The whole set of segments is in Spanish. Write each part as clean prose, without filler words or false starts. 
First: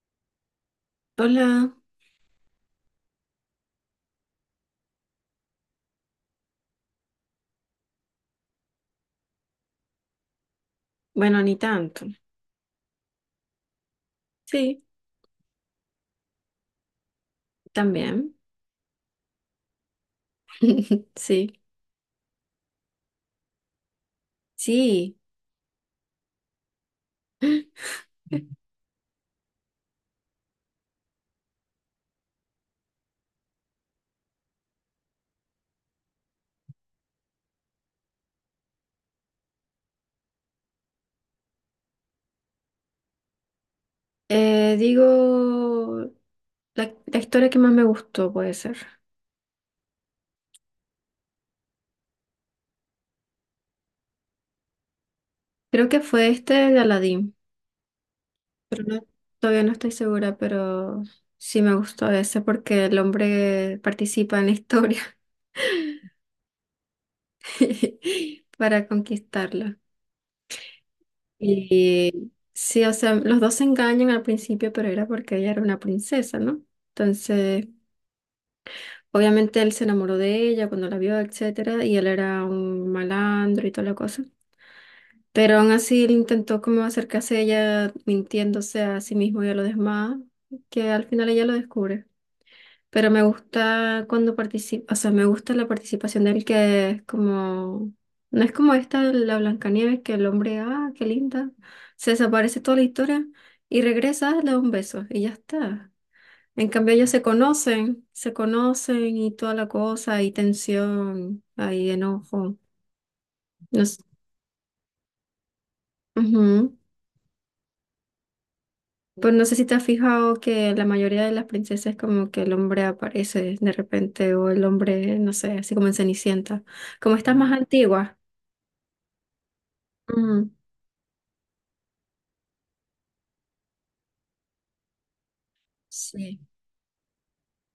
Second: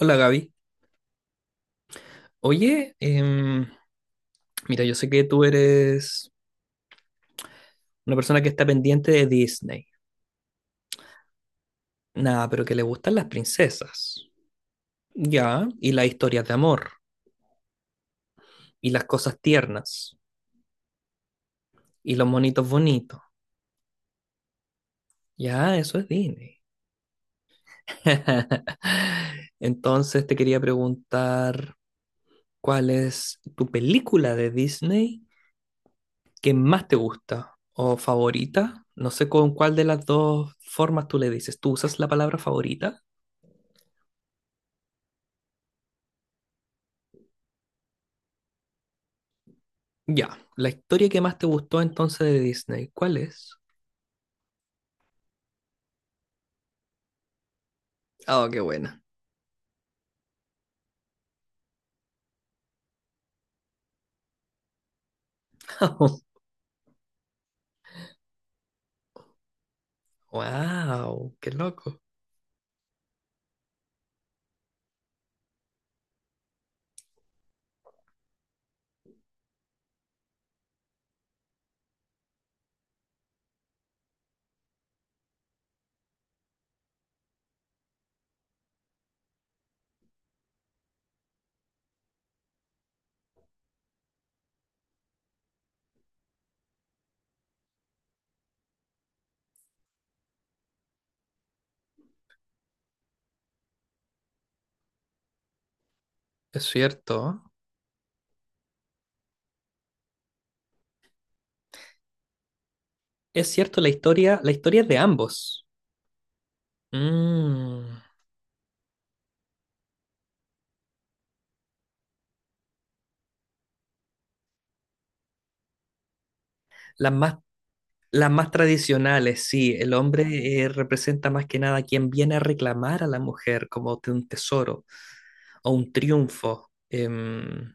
Hola Gaby. Hola, Oye, mira, yo sé que tú eres una persona que está pendiente de Disney. bueno, ni tanto. Nada, pero que le gustan las princesas. Sí, Ya, y las historias de amor, también. y las cosas tiernas, Sí, y los monitos bonitos. sí. Ya, eso es Disney. Entonces te quería preguntar, ¿cuál es tu película de Disney que más te gusta o favorita? No sé con cuál de las dos formas tú le dices. ¿Tú usas la palabra favorita? Eh, digo, la historia que más me gustó puede ser. Ya, la historia que más te gustó entonces de Disney, ¿cuál es? Creo que fue este de Aladdin, Oh, qué pero buena. todavía no estoy segura, pero sí me gustó ese porque el hombre participa en la historia para conquistarla. Wow, qué Y loco. sí, o sea, los dos se engañan al principio, pero era porque ella era una princesa, ¿no? Entonces... Obviamente él se enamoró de ella cuando la vio, etcétera, y él era un malandro y toda la cosa. Pero aún así él intentó como acercarse a ella mintiéndose a sí mismo y a los demás, que al final ella lo descubre. Pero me gusta cuando participa, o sea, me gusta la participación de él que es como, no es como esta la Blancanieves que el hombre, ah, qué linda, se desaparece toda la historia y regresa, le da un beso y ya está. Es En cambio, ellos cierto. Se conocen y toda la cosa, hay tensión, hay enojo. Es No cierto, s- la historia es de ambos. Ujú. Mm, Pues no sé si te has fijado que la mayoría de las princesas como que el hombre aparece de repente o el hombre, no sé, así como en Cenicienta. las Como estas más, más Mm. antiguas. las más tradicionales, sí. El Ujú. hombre representa más que nada a quien viene a reclamar a la mujer como de un tesoro o un Sí. triunfo.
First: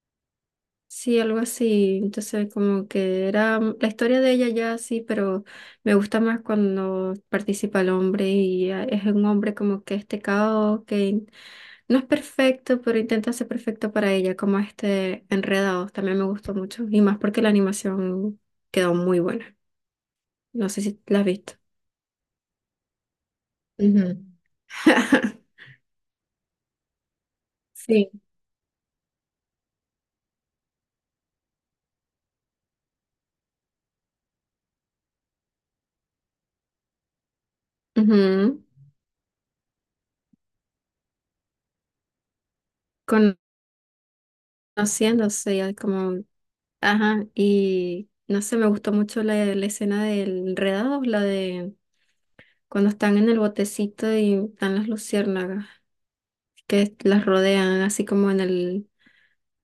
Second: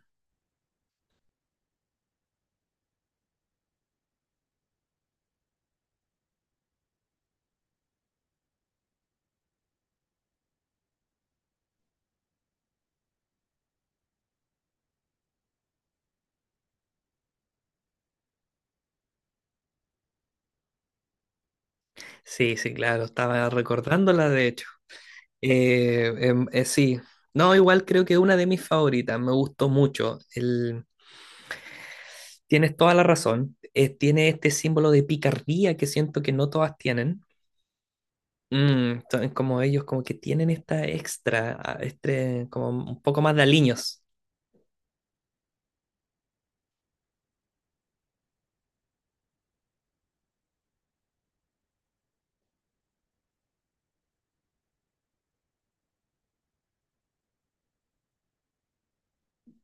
Sí, algo así. Entonces, como que era la historia de ella ya sí, pero me gusta más cuando participa el hombre y ah, es un hombre como que este caos, que no es perfecto, pero intenta ser perfecto para ella, como este Enredados. También me gustó mucho y más porque la animación quedó muy buena. No sé si la has visto. Sí, sí, claro. Estaba Ujú. recordándola, de hecho. Sí, no, igual creo Sí. que una de mis favoritas, me gustó mucho. Tienes toda la razón, tiene este símbolo de picardía que siento que no todas tienen. Ujú. Mm, son como ellos, como que tienen esta extra, ah, este, como un poco más de aliños. Conociéndose ya como ajá, y no sé, me gustó mucho la escena del enredado, la de cuando están en el botecito y están las luciérnagas que las rodean, así como en el,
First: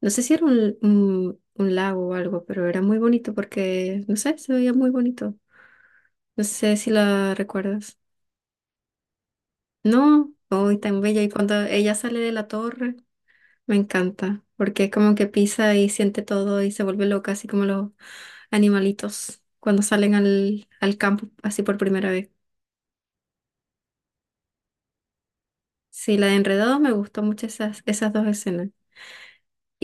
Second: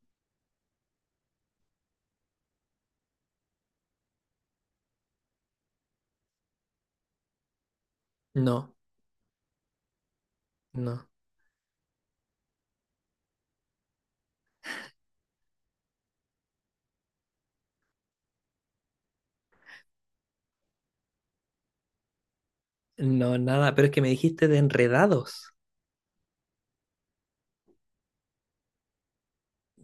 no sé si era un lago o algo, pero era muy bonito porque, no sé, se veía muy bonito. No sé si la recuerdas. No, No, hoy tan no, bella. Y cuando ella sale de la torre. Me encanta, porque como que pisa y siente todo y se vuelve loca, así como los animalitos cuando salen al campo así por primera vez. no, nada, pero es que me dijiste de enredados. Sí, la de Enredados me gustó mucho esas, esas dos escenas.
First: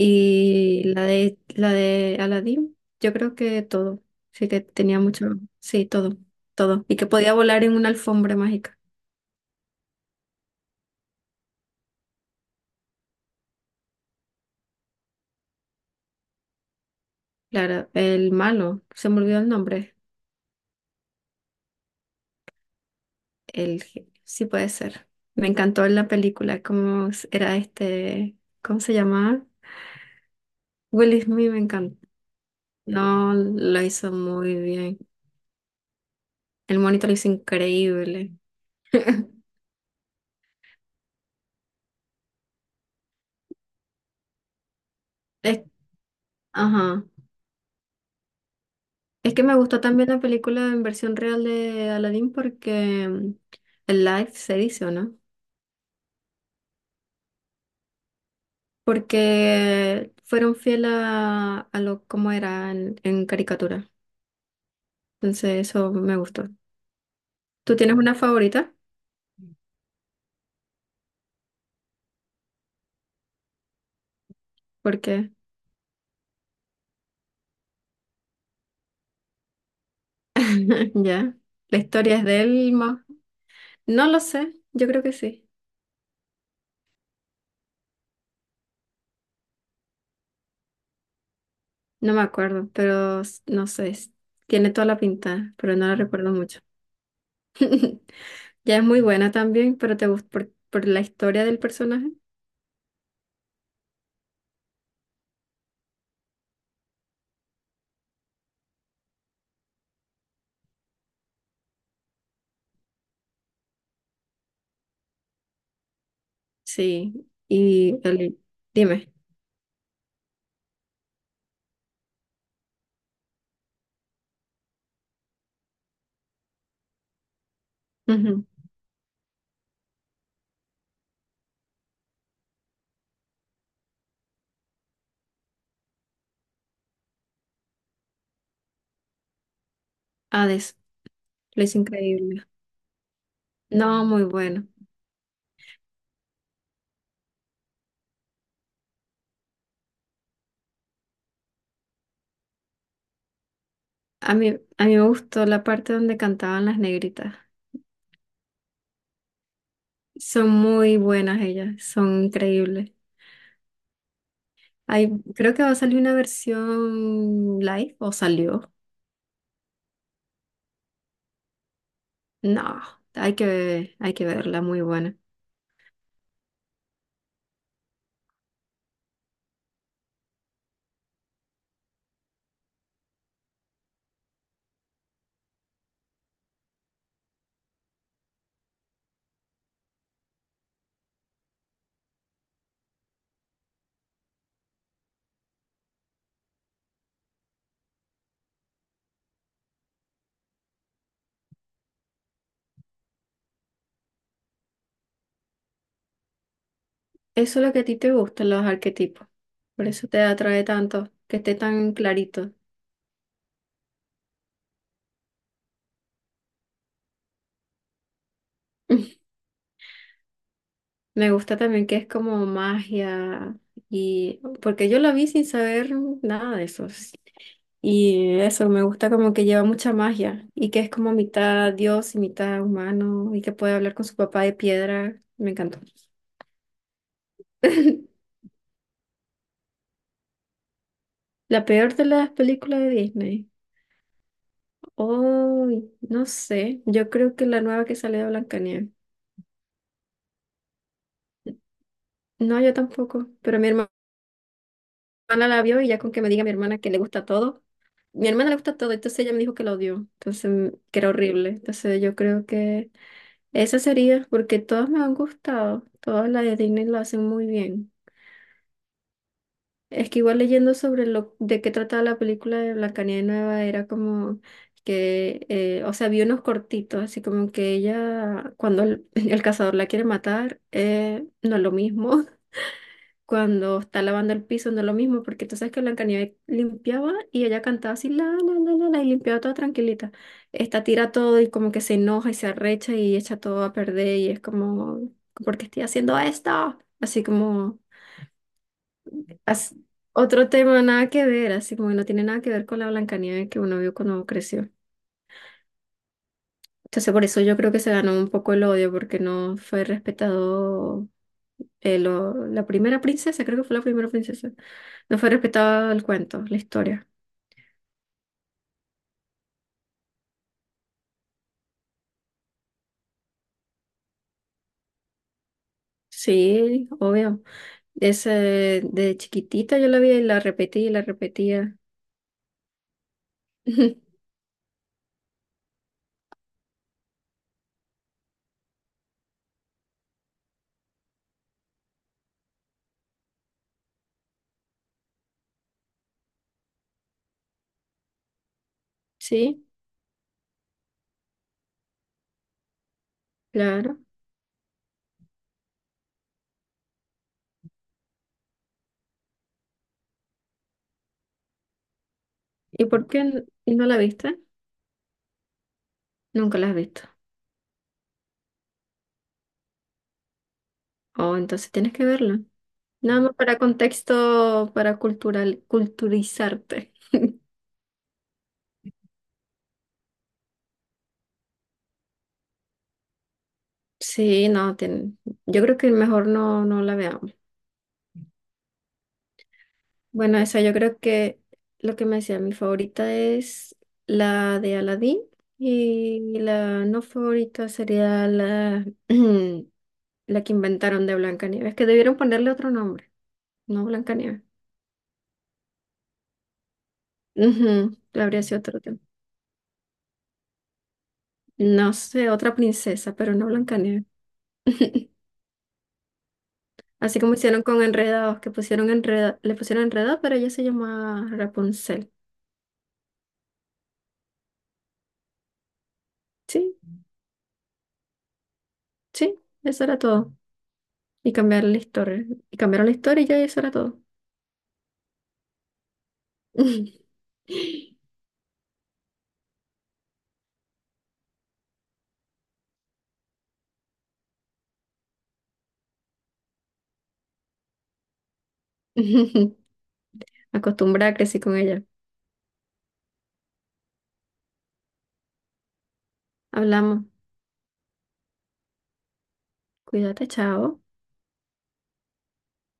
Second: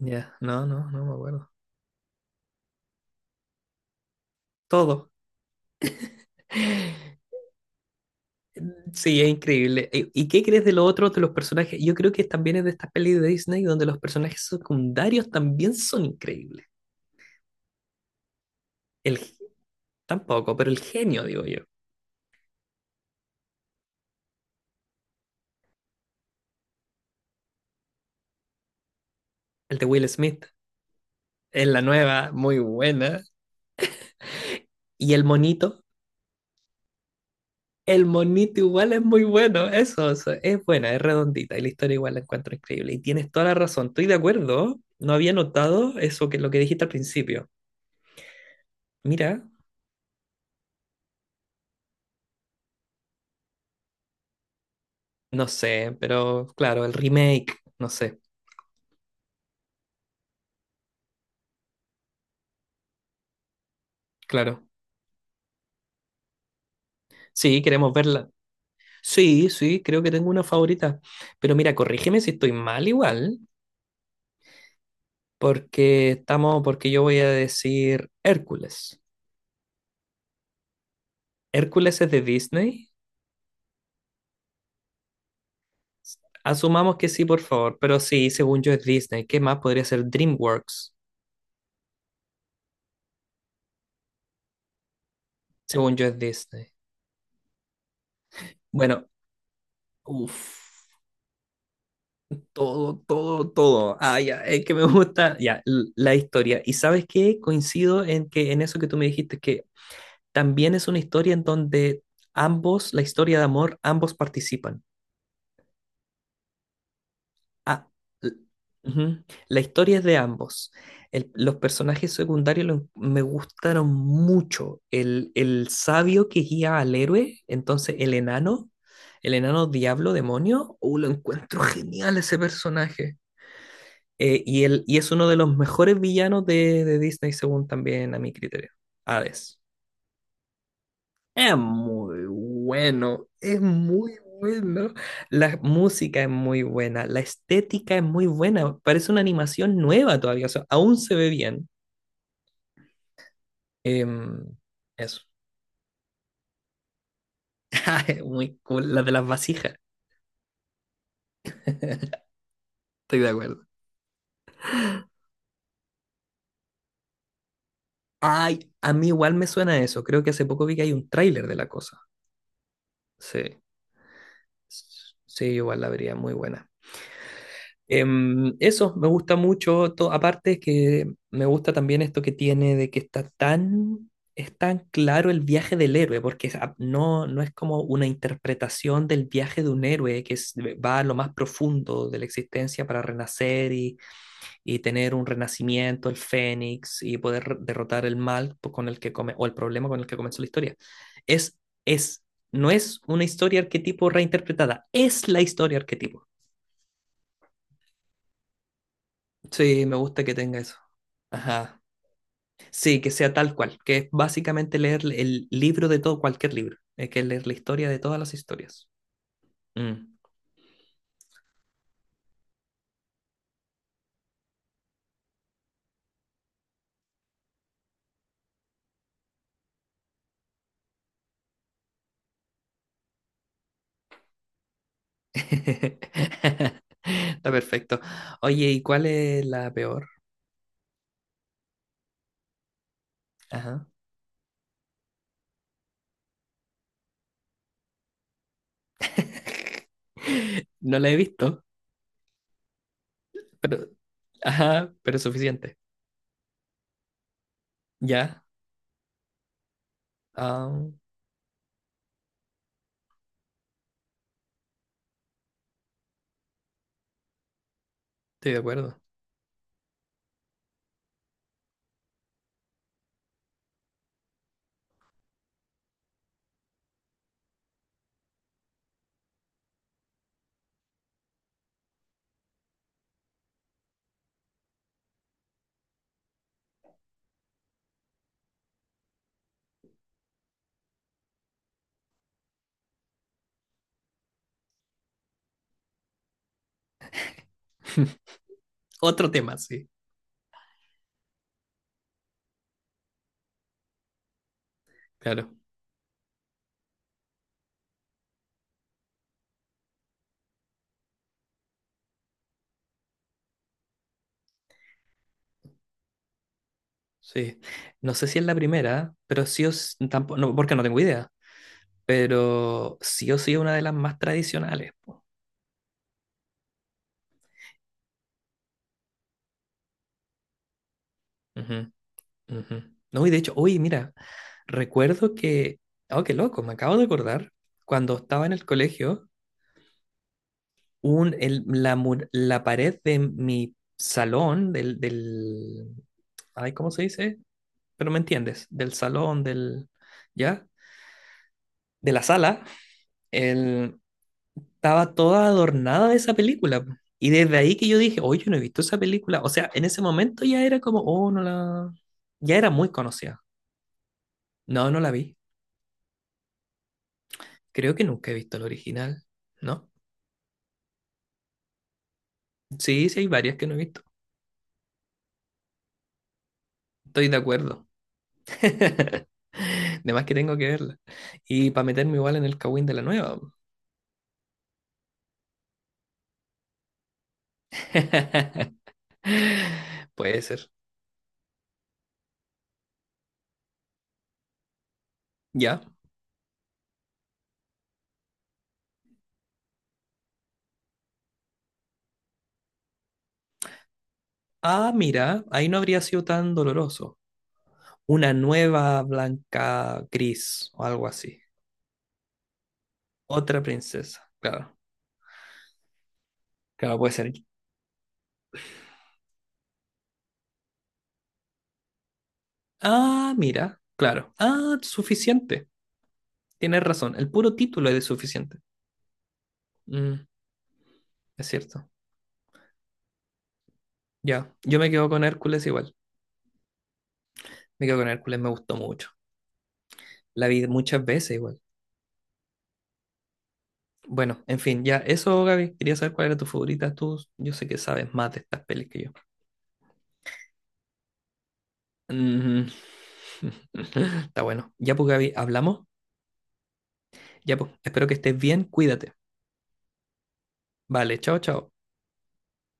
Ya, no, no, no me acuerdo. la de Aladdin, yo creo que todo. Sí que tenía Todo. mucho, sí, todo, todo. Y que podía volar en una alfombra mágica. Sí, es increíble. ¿Y qué crees de lo otro de los personajes? Yo creo que también es de estas pelis de Disney donde los personajes secundarios también son increíbles. Claro, el malo, se El, me olvidó el nombre. tampoco, pero el genio, digo yo. El, ge- sí puede ser. Me encantó en la película cómo era este, ¿cómo se llamaba? El de Will Smith. Will Smith me Es la encanta. nueva, muy buena. No, lo hizo muy bien. Y el monito. El monito lo hizo El increíble. monito igual es muy bueno. Eso, es buena, es redondita. Y la historia igual la encuentro increíble. Y tienes toda la razón. Estoy de acuerdo. No había Es, notado eso que lo que dijiste al ajá. principio. Es que Mira, me gustó también la película en versión real de Aladdin porque el live se dice, ¿o no? no sé, pero claro, el remake, no sé, Porque fueron fieles a lo como era en caricatura. claro. Entonces eso me gustó. Sí, ¿Tú queremos tienes una verla. favorita? Sí, sí, creo que tengo una favorita. Pero mira, corrígeme si estoy mal igual, Porque porque estamos, porque yo voy a decir Hércules. ya, la ¿Hércules es historia de es de él. Disney? No lo sé, yo creo que sí. Asumamos que sí, por favor, pero sí, según yo es Disney. ¿Qué más podría ser DreamWorks? No me acuerdo, pero no sé, tiene toda la pinta, pero no la Según yo es recuerdo mucho. Disney. Ya es muy Bueno, buena también, pero te gusta por uff, la historia del personaje. todo, todo, todo. Ah, ya, es que me gusta, ya, la historia. ¿Y sabes qué? Coincido en que en eso que tú me dijiste, que también es una historia en donde ambos, la historia de amor, ambos participan. Sí, Ah, y l- el, dime, ujú. La historia es de ambos. Los personajes secundarios me gustaron mucho. El sabio que guía al héroe, entonces ujú, el enano diablo, demonio, oh, lo encuentro genial ese personaje. Y es uno de los mejores villanos de Disney, según también a mi criterio. Hades. Hades, Es lo es muy increíble. bueno, es No, muy muy bueno. bueno. La música es muy buena, la estética es muy buena. Parece una animación nueva todavía, o sea, aún se ve bien. A mí, Em, a mí me eso. gustó la parte donde cantaban las negritas. Muy cool, la de las vasijas. Son muy buenas ellas, son Estoy increíbles. de acuerdo. Hay, creo que va a salir una versión live o salió. Ay, a mí igual me suena eso. Creo que hace poco vi que hay un tráiler de la cosa. No, Sí. Hay que verla, muy buena. Sí, igual la vería muy buena. Eso, me gusta mucho. Aparte que me gusta también esto que tiene de que está tan, es tan claro el viaje del héroe, porque no, no es como una interpretación del viaje de un héroe va a lo más profundo de la existencia para renacer y tener un renacimiento, el fénix, y poder derrotar el mal con el que come, o el problema con el que comenzó la historia. Es, es, no es una historia arquetipo reinterpretada, es la historia arquetipo. Eso es lo que a ti te gusta, los arquetipos. Por Sí, me eso te gusta que tenga atrae eso. tanto, que esté Ajá. tan clarito. Sí, que sea tal cual, que es básicamente leer el libro de todo, cualquier libro. Es que leer la historia de todas las historias. Mm. Me gusta también que es como magia y porque yo la vi sin saber nada de eso. Sí. Y eso, me gusta como que lleva mucha magia y que es como mitad dios y mitad humano y que puede hablar con su papá de piedra. Me encantó. Está perfecto. Oye, ¿y cuál es la peor? La peor de las películas de Disney. Ajá. Oh, no sé. Yo creo que la nueva que sale de Blancanieves. No la he visto, No, yo tampoco. Pero mi hermano pero... Ajá, pero es hermana la suficiente. vio y ya con que me diga mi hermana que le gusta todo. Mi Ya. hermana le gusta todo, entonces ella me dijo que lo odió, entonces Ah, que era horrible. Entonces yo creo que esa sería, porque todas me han gustado, todas las de Disney lo hacen muy bien. estoy de acuerdo. Es que igual leyendo sobre lo de qué trataba la película de Blancanieves Nueva era como que, o sea, vi unos cortitos, así como que ella, cuando el, el cazador la quiere matar, no es lo mismo. Cuando está lavando el piso no es lo mismo, porque tú sabes que Blancanieves limpiaba y ella cantaba así, la, y limpiaba toda tranquilita. Esta tira todo y como que se enoja y se arrecha y echa todo a perder y es como, ¿por qué estoy haciendo esto? Así como, Otro tema, as- sí. otro tema nada que ver, así como que no tiene nada que ver con la Blancanieves que uno vio cuando creció. Claro. Entonces por eso yo creo que se ganó un poco el odio, porque no fue respetado la primera princesa, creo que fue la primera princesa, no fue respetado el cuento, la historia. Sí. No sé si es la primera, pero sí os... Tampoco, no, porque no tengo idea. Pero sí o sí es una de las más tradicionales. Po. Sí, obvio. Esa de chiquitita yo la vi y la repetí y la repetía. Ujú, ujú. No, y de hecho, uy mira, recuerdo que, oh, qué loco, me acabo de acordar, cuando estaba en el colegio, un, el- la, mu la pared de mi salón, ay, ¿cómo se dice? Pero me entiendes, del salón, Sí, del, ¿ya? De la sala, claro. el, estaba toda adornada de esa película. Po. Y desde ahí que yo dije, oye, yo no he visto esa película. O sea, en ese momento ya era como, oh, no la... Ya era ¿Y muy por qué conocida. Y no la viste? No, no la vi. Nunca la has visto. Creo que nunca he visto el original, ¿no? Oh, entonces tienes que verla. Sí, Nada sí, hay más varias para que no he visto. contexto, para cultural, culturizarte. Estoy de acuerdo. De más que tengo que verla. Y para meterme igual en el Kawin de la nueva. Sí, no, yo creo que mejor no, no la veamos. Bueno, Puede esa ser. yo creo que lo que me decía, mi favorita es la de Aladdin Ya. y la no favorita sería la la que inventaron de Blancanieves, que debieron ponerle otro nombre, no Blancanieves. Ah, mira, ahí no habría sido tan doloroso. Ujú, Una habría sido otro tema. nueva blanca gris o algo así. No sé, otra princesa, pero no Otra Blancanieves. princesa, claro. Claro, puede Así ser. como hicieron con Enredados, que pusieron enreda, le pusieron Enredados, pero ella se llamaba Rapunzel. Ah, mira, claro. Ah, suficiente. Sí, Tienes razón. El puro título es de suficiente. sí, eso era Mm, todo. Y es cambiaron la cierto. historia. Y cambiaron la historia y ya eso era todo. Ya, yo me quedo con Hércules igual. Me quedo con Hércules, me gustó mucho. La vi muchas veces igual. Bueno, en fin, ya eso, Gaby. Quería saber cuál era tu favorita. Tú, yo sé que sabes más de estas pelis que yo. Acostumbrada, crecí con ella. Mm. Está bueno. Ya pues, Gaby, hablamos. Hablamos. Ya pues, espero que estés bien. Cuídate. Cuídate, chao. Vale, chao, chao.